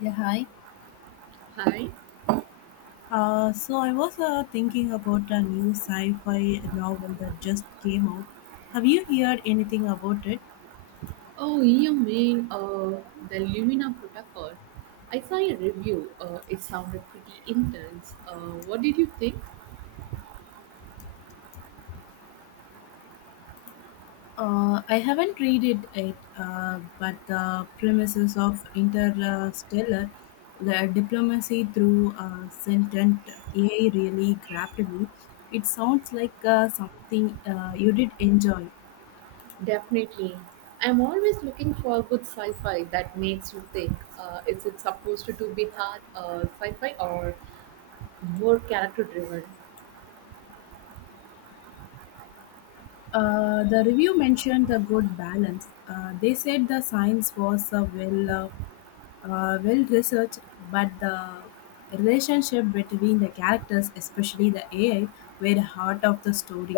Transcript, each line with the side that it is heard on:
left: Yeah, hi.
right: Hi.
left: So I was thinking about a new sci-fi novel that just came out. Have you heard anything about it?
right: Oh, you mean the Lumina protocol? I saw a review. It sounded pretty intense. What did you think?
left: I haven't read it yet, but the premises of interstellar, the diplomacy through sentient AI really grabbed me. It sounds like something you did enjoy.
right: Definitely. I'm always looking for good sci-fi that makes you think. Is it supposed to be hard sci-fi or more character-driven?
left: The review mentioned the good balance. They said the science was well researched, but the relationship between the characters, especially the AI, were the heart of the story.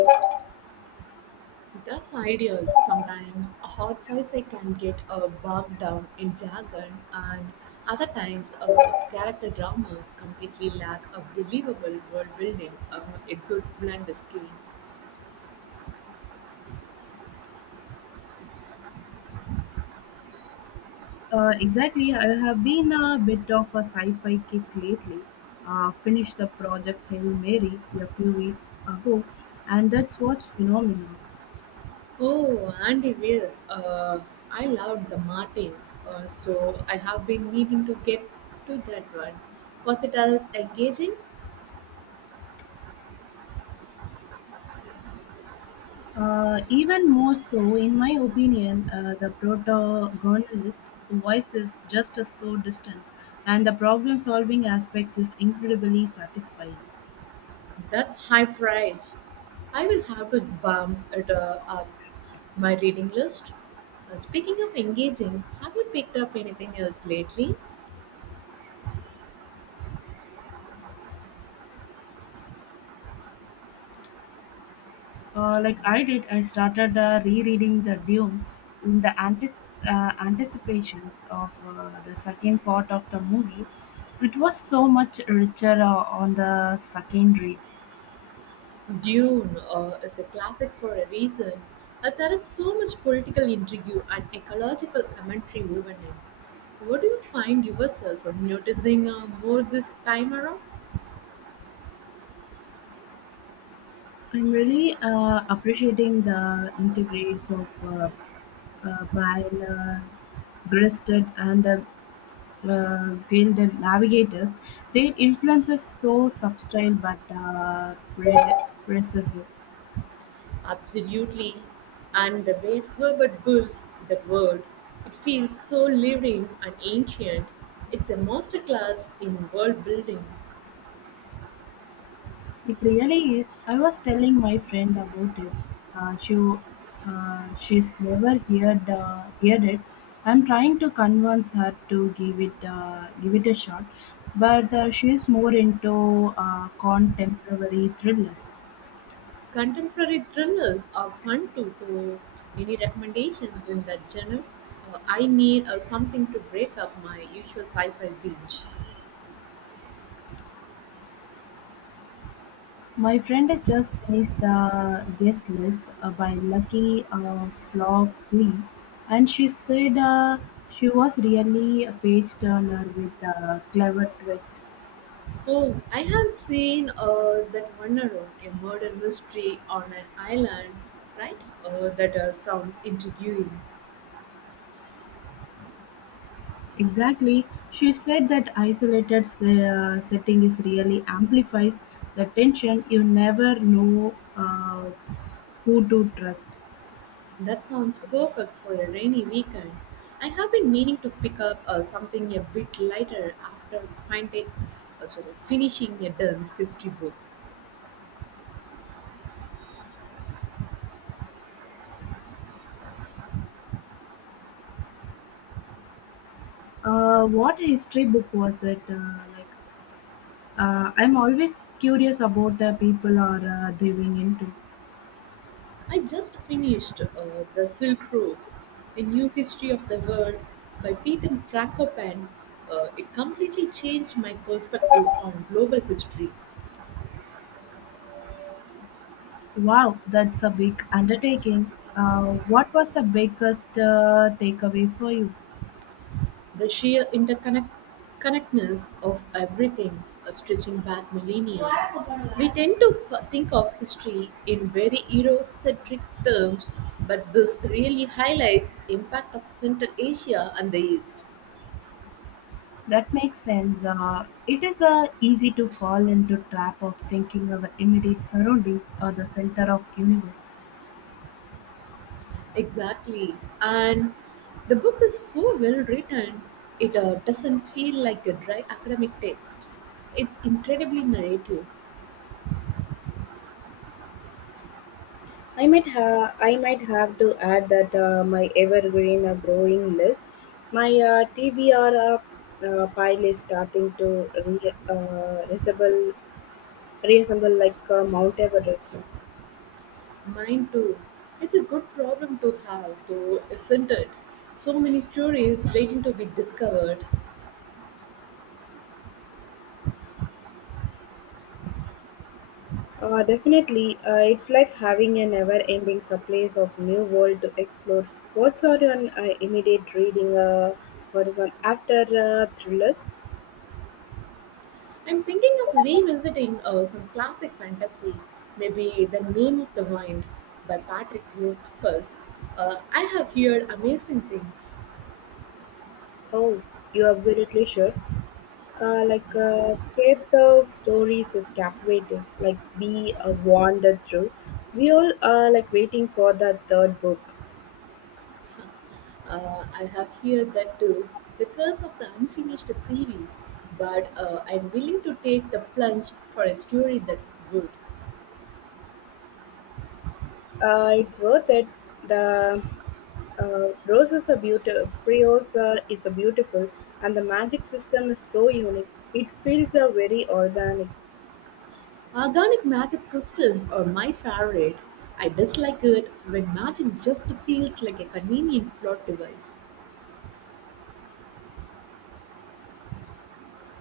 right: That's ideal. Sometimes a hot sci-fi can get bogged down in jargon, and other times character dramas completely lack a believable world building. A good blend is key.
left: Exactly, I have been a bit of a sci-fi kick lately. Finished the project Hail Mary a few weeks ago, and that's what phenomena.
right: Oh, Andy Weir, I loved The Martins, so I have been meaning to get to that one. Was it as engaging?
left: Even more so, in my opinion, the protagonist voice is just a so distant, and the problem solving aspects is incredibly satisfying.
right: That's high price. I will have to bump it up my reading list. Speaking of engaging, have you picked up anything else lately?
left: I started rereading the Dune in the anticipations of the second part of the movie. It was so much richer on the second read.
right: Dune is a classic for a reason. There is so much political intrigue and ecological commentary woven in. What do you find yourself noticing more this time around?
left: I'm really appreciating the integrates of while breasted and gilded navigators, their influence is so subtle but pervasive.
right: Absolutely. And the way Herbert builds that world, it feels so living and ancient. It's a masterclass in world building.
left: It really is. I was telling my friend about it. Uh, she she's never heard it. I'm trying to convince her to give it a shot, but she is more into contemporary thrillers.
right: Contemporary thrillers are fun too, though. Any recommendations in that genre? I need something to break up my usual sci fi binge.
left: My friend has just finished the guest list by Lucky Flop 3, and she said she was really a page turner with a clever twist.
right: Oh, I have seen that one around a murder mystery on an island, right? That sounds intriguing.
left: Exactly. She said that isolated setting is really amplifies the tension. You never know who to trust.
right: That sounds perfect for a rainy weekend. I have been meaning to pick up something a bit lighter after finishing a dense history book.
left: What history book was it? I'm always curious about the people are diving into.
right: I just finished The Silk Roads, A New History of the World by Peter Frankopan. It completely changed my perspective on global history.
left: Wow, that's a big undertaking. What was the biggest takeaway for you?
right: The sheer interconnectedness of everything, stretching back millennia, we tend to think of history in very Eurocentric terms, but this really highlights the impact of Central Asia and the East.
left: That makes sense. It is easy to fall into trap of thinking our immediate surroundings are the center of universe.
right: Exactly, and the book is so well written, it doesn't feel like a dry academic text. It's incredibly narrative.
left: I might have to add that my evergreen growing list, my TBR pile is starting to resemble reassemble like Mount Everest.
right: Mine too. It's a good problem to have, though, isn't it? So many stories waiting to be discovered.
left: Definitely, it's like having a never-ending supply of new world to explore. What's on your immediate reading horizon after thrillers?
right: I'm thinking of revisiting some classic fantasy, maybe The Name of the Wind by Patrick Rothfuss. I have heard amazing things.
left: Oh, you're absolutely sure. Kate Thorpe stories is captivating. Like be wandered through. We all are like waiting for the third book.
right: I have heard that too, The Curse of the Unfinished series, but I'm willing to take the plunge for a story that good.
left: It's worth it. The roses are beautiful, Briosa is a beautiful, and the magic system is so unique. It feels very organic.
right: Organic magic systems are my favorite. I dislike it when magic just feels like a convenient plot device.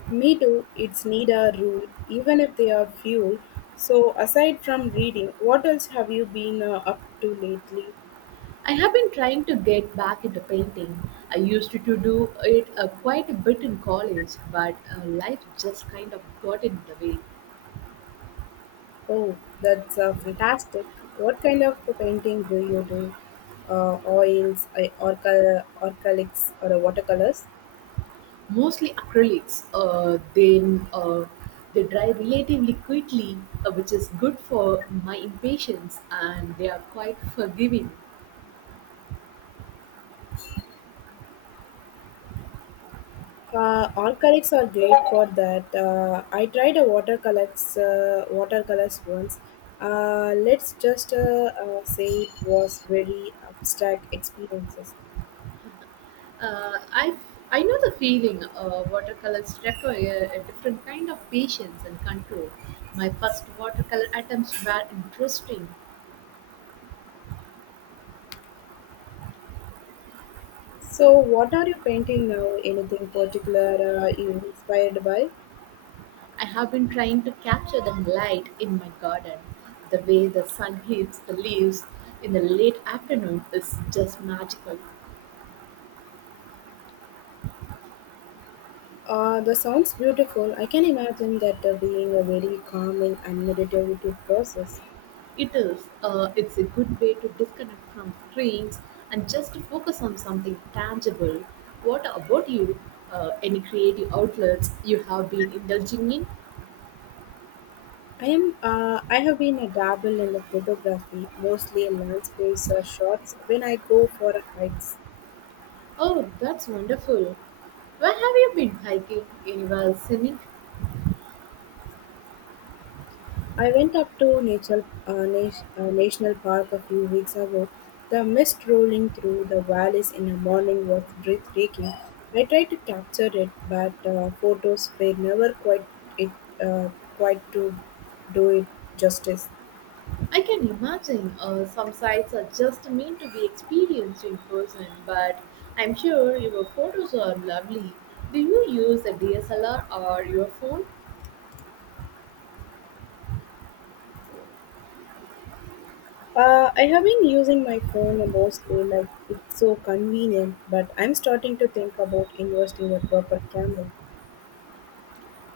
left: Me too, it's need a rule, even if they are few. So, aside from reading, what else have you been up to lately?
right: I have been trying to get back into painting. I used to do it quite a bit in college, but life just kind of got in the way.
left: Oh, that's fantastic. What kind of painting do you do? Oils, orchalics, or watercolors?
right: Mostly acrylics, then they dry relatively quickly, which is good for my impatience, and they are quite forgiving.
left: Acrylics are great for that. I tried a watercolors once. Let's just say it was very abstract experiences.
right: Uh, I I know the feeling. Watercolors require a different kind of patience and control. My first watercolor attempts were interesting.
left: So, what are you painting now? Anything particular you inspired by?
right: I have been trying to capture the light in my garden. The way the sun hits the leaves in the late afternoon is just magical.
left: The sounds beautiful. I can imagine that being a very calming and meditative process.
right: It is. It's a good way to disconnect from screens and just to focus on something tangible. What about you? Any creative outlets you have been indulging in?
left: I am. I have been a dabble in the photography, mostly in landscapes or shots when I go for hikes.
right: Oh, that's wonderful. Where have you been hiking? Anywhere scenic?
left: I went up to National Park a few weeks ago. The mist rolling through the valleys in the morning was breathtaking. I tried to capture it, but photos were never quite it uh, quite to do it justice.
right: I can imagine some sites are just meant to be experienced in person, but I'm sure your photos are lovely. Do you use a DSLR or your phone?
left: I have been using my phone mostly, like it's so convenient. But I'm starting to think about investing in a proper camera.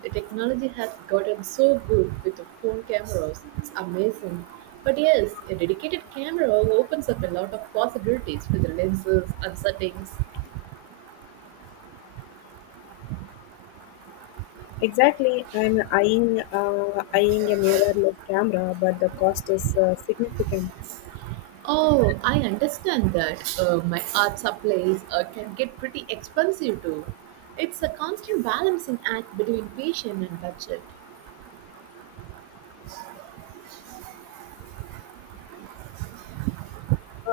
right: The technology has gotten so good with the phone cameras, it's amazing. But yes, a dedicated camera opens up a lot of possibilities with the lenses and settings.
left: Exactly, I'm eyeing a mirrorless camera, but the cost is significant.
right: Oh, I understand that. My art supplies can get pretty expensive too. It's a constant balancing act between patience and budget.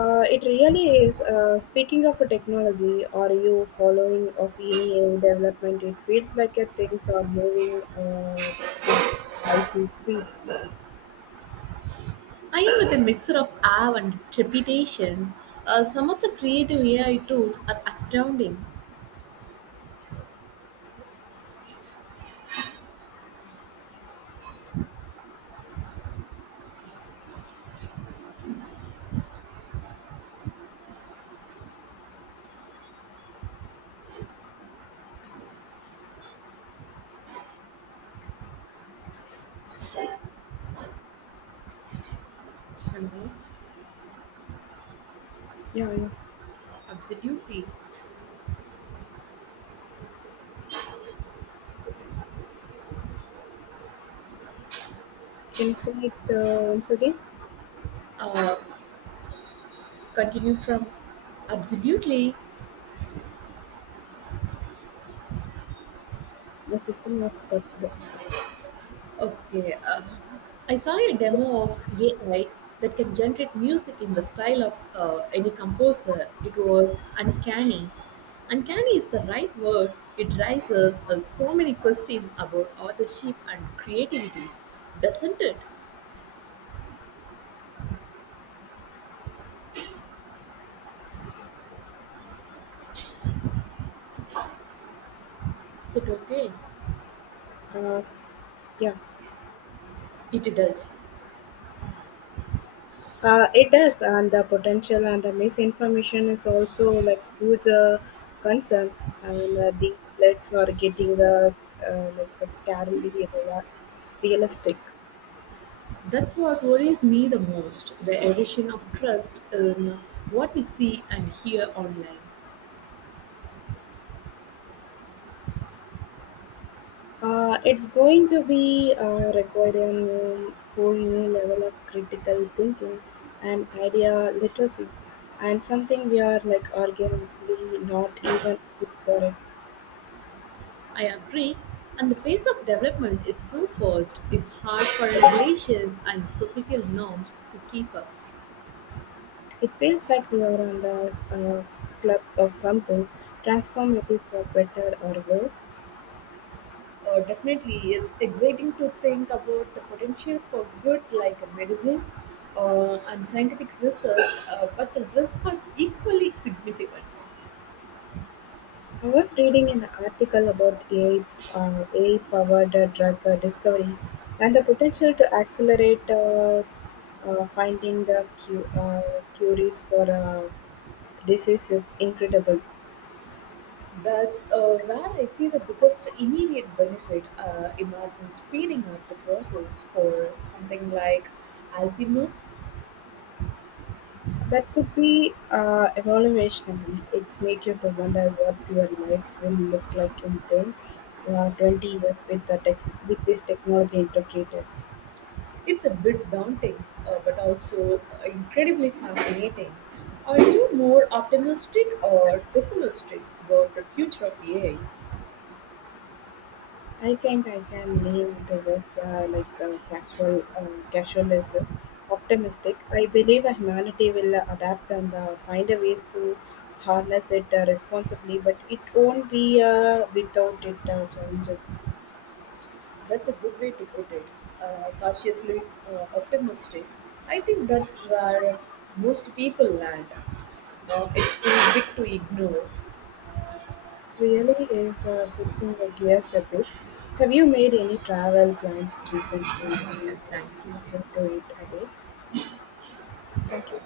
left: It really is. Speaking of technology, are you following of any AI development? It feels like things are moving with lightning speed.
right: I am with a mixer of awe and trepidation. Some of the creative AI tools are astounding. You know, absolutely.
left: Can you say it once again?
right: Uh, Continue from absolutely.
left: My system was stuck.
right: Okay, I saw a demo of AI that can generate music in the style of any composer. It was uncanny. Uncanny is the right word. It raises so many questions about authorship and creativity, doesn't it? So, okay,
left: Uh, yeah.
right: it does.
left: It does, and the potential and the misinformation is also like huge concern. The threats are getting scarily realistic.
right: That's what worries me the most the erosion of trust in what we see and hear online.
left: It's going to be requiring whole new level of critical thinking and idea literacy, and something we are like arguably not even good for it.
right: I agree, and the pace of development is so fast, it's hard for regulations and societal norms to keep up.
left: It feels like we are on the clubs of something transformative for better or worse.
right: Definitely, it's exciting to think about the potential for good like a medicine and scientific research, but the risks are equally significant.
left: I was reading an article about AI powered drug discovery and the potential to accelerate finding the cures for disease is incredible.
right: That's where I see the biggest immediate benefit emerging speeding up the process for something like Alzheimer's.
left: That could be evolutionary. It's make you to wonder what your life will look like in 10, 20 years with the tech, with this technology integrated.
right: It's a bit daunting, but also incredibly fascinating. Are you more optimistic or pessimistic about the future of AI?
left: I think I can lean towards casualness, optimistic. I believe that humanity will adapt and find a ways to harness it responsibly, but it won't be without it challenges.
right: That's a good way to put it. Cautiously optimistic. I think that's where most people land. It's too big to ignore.
left: Really is switching the gears a bit. Have you made any travel plans recently? I'm
right: Yeah, thank
left: switching
right: you.
left: to it a bit. Thank you.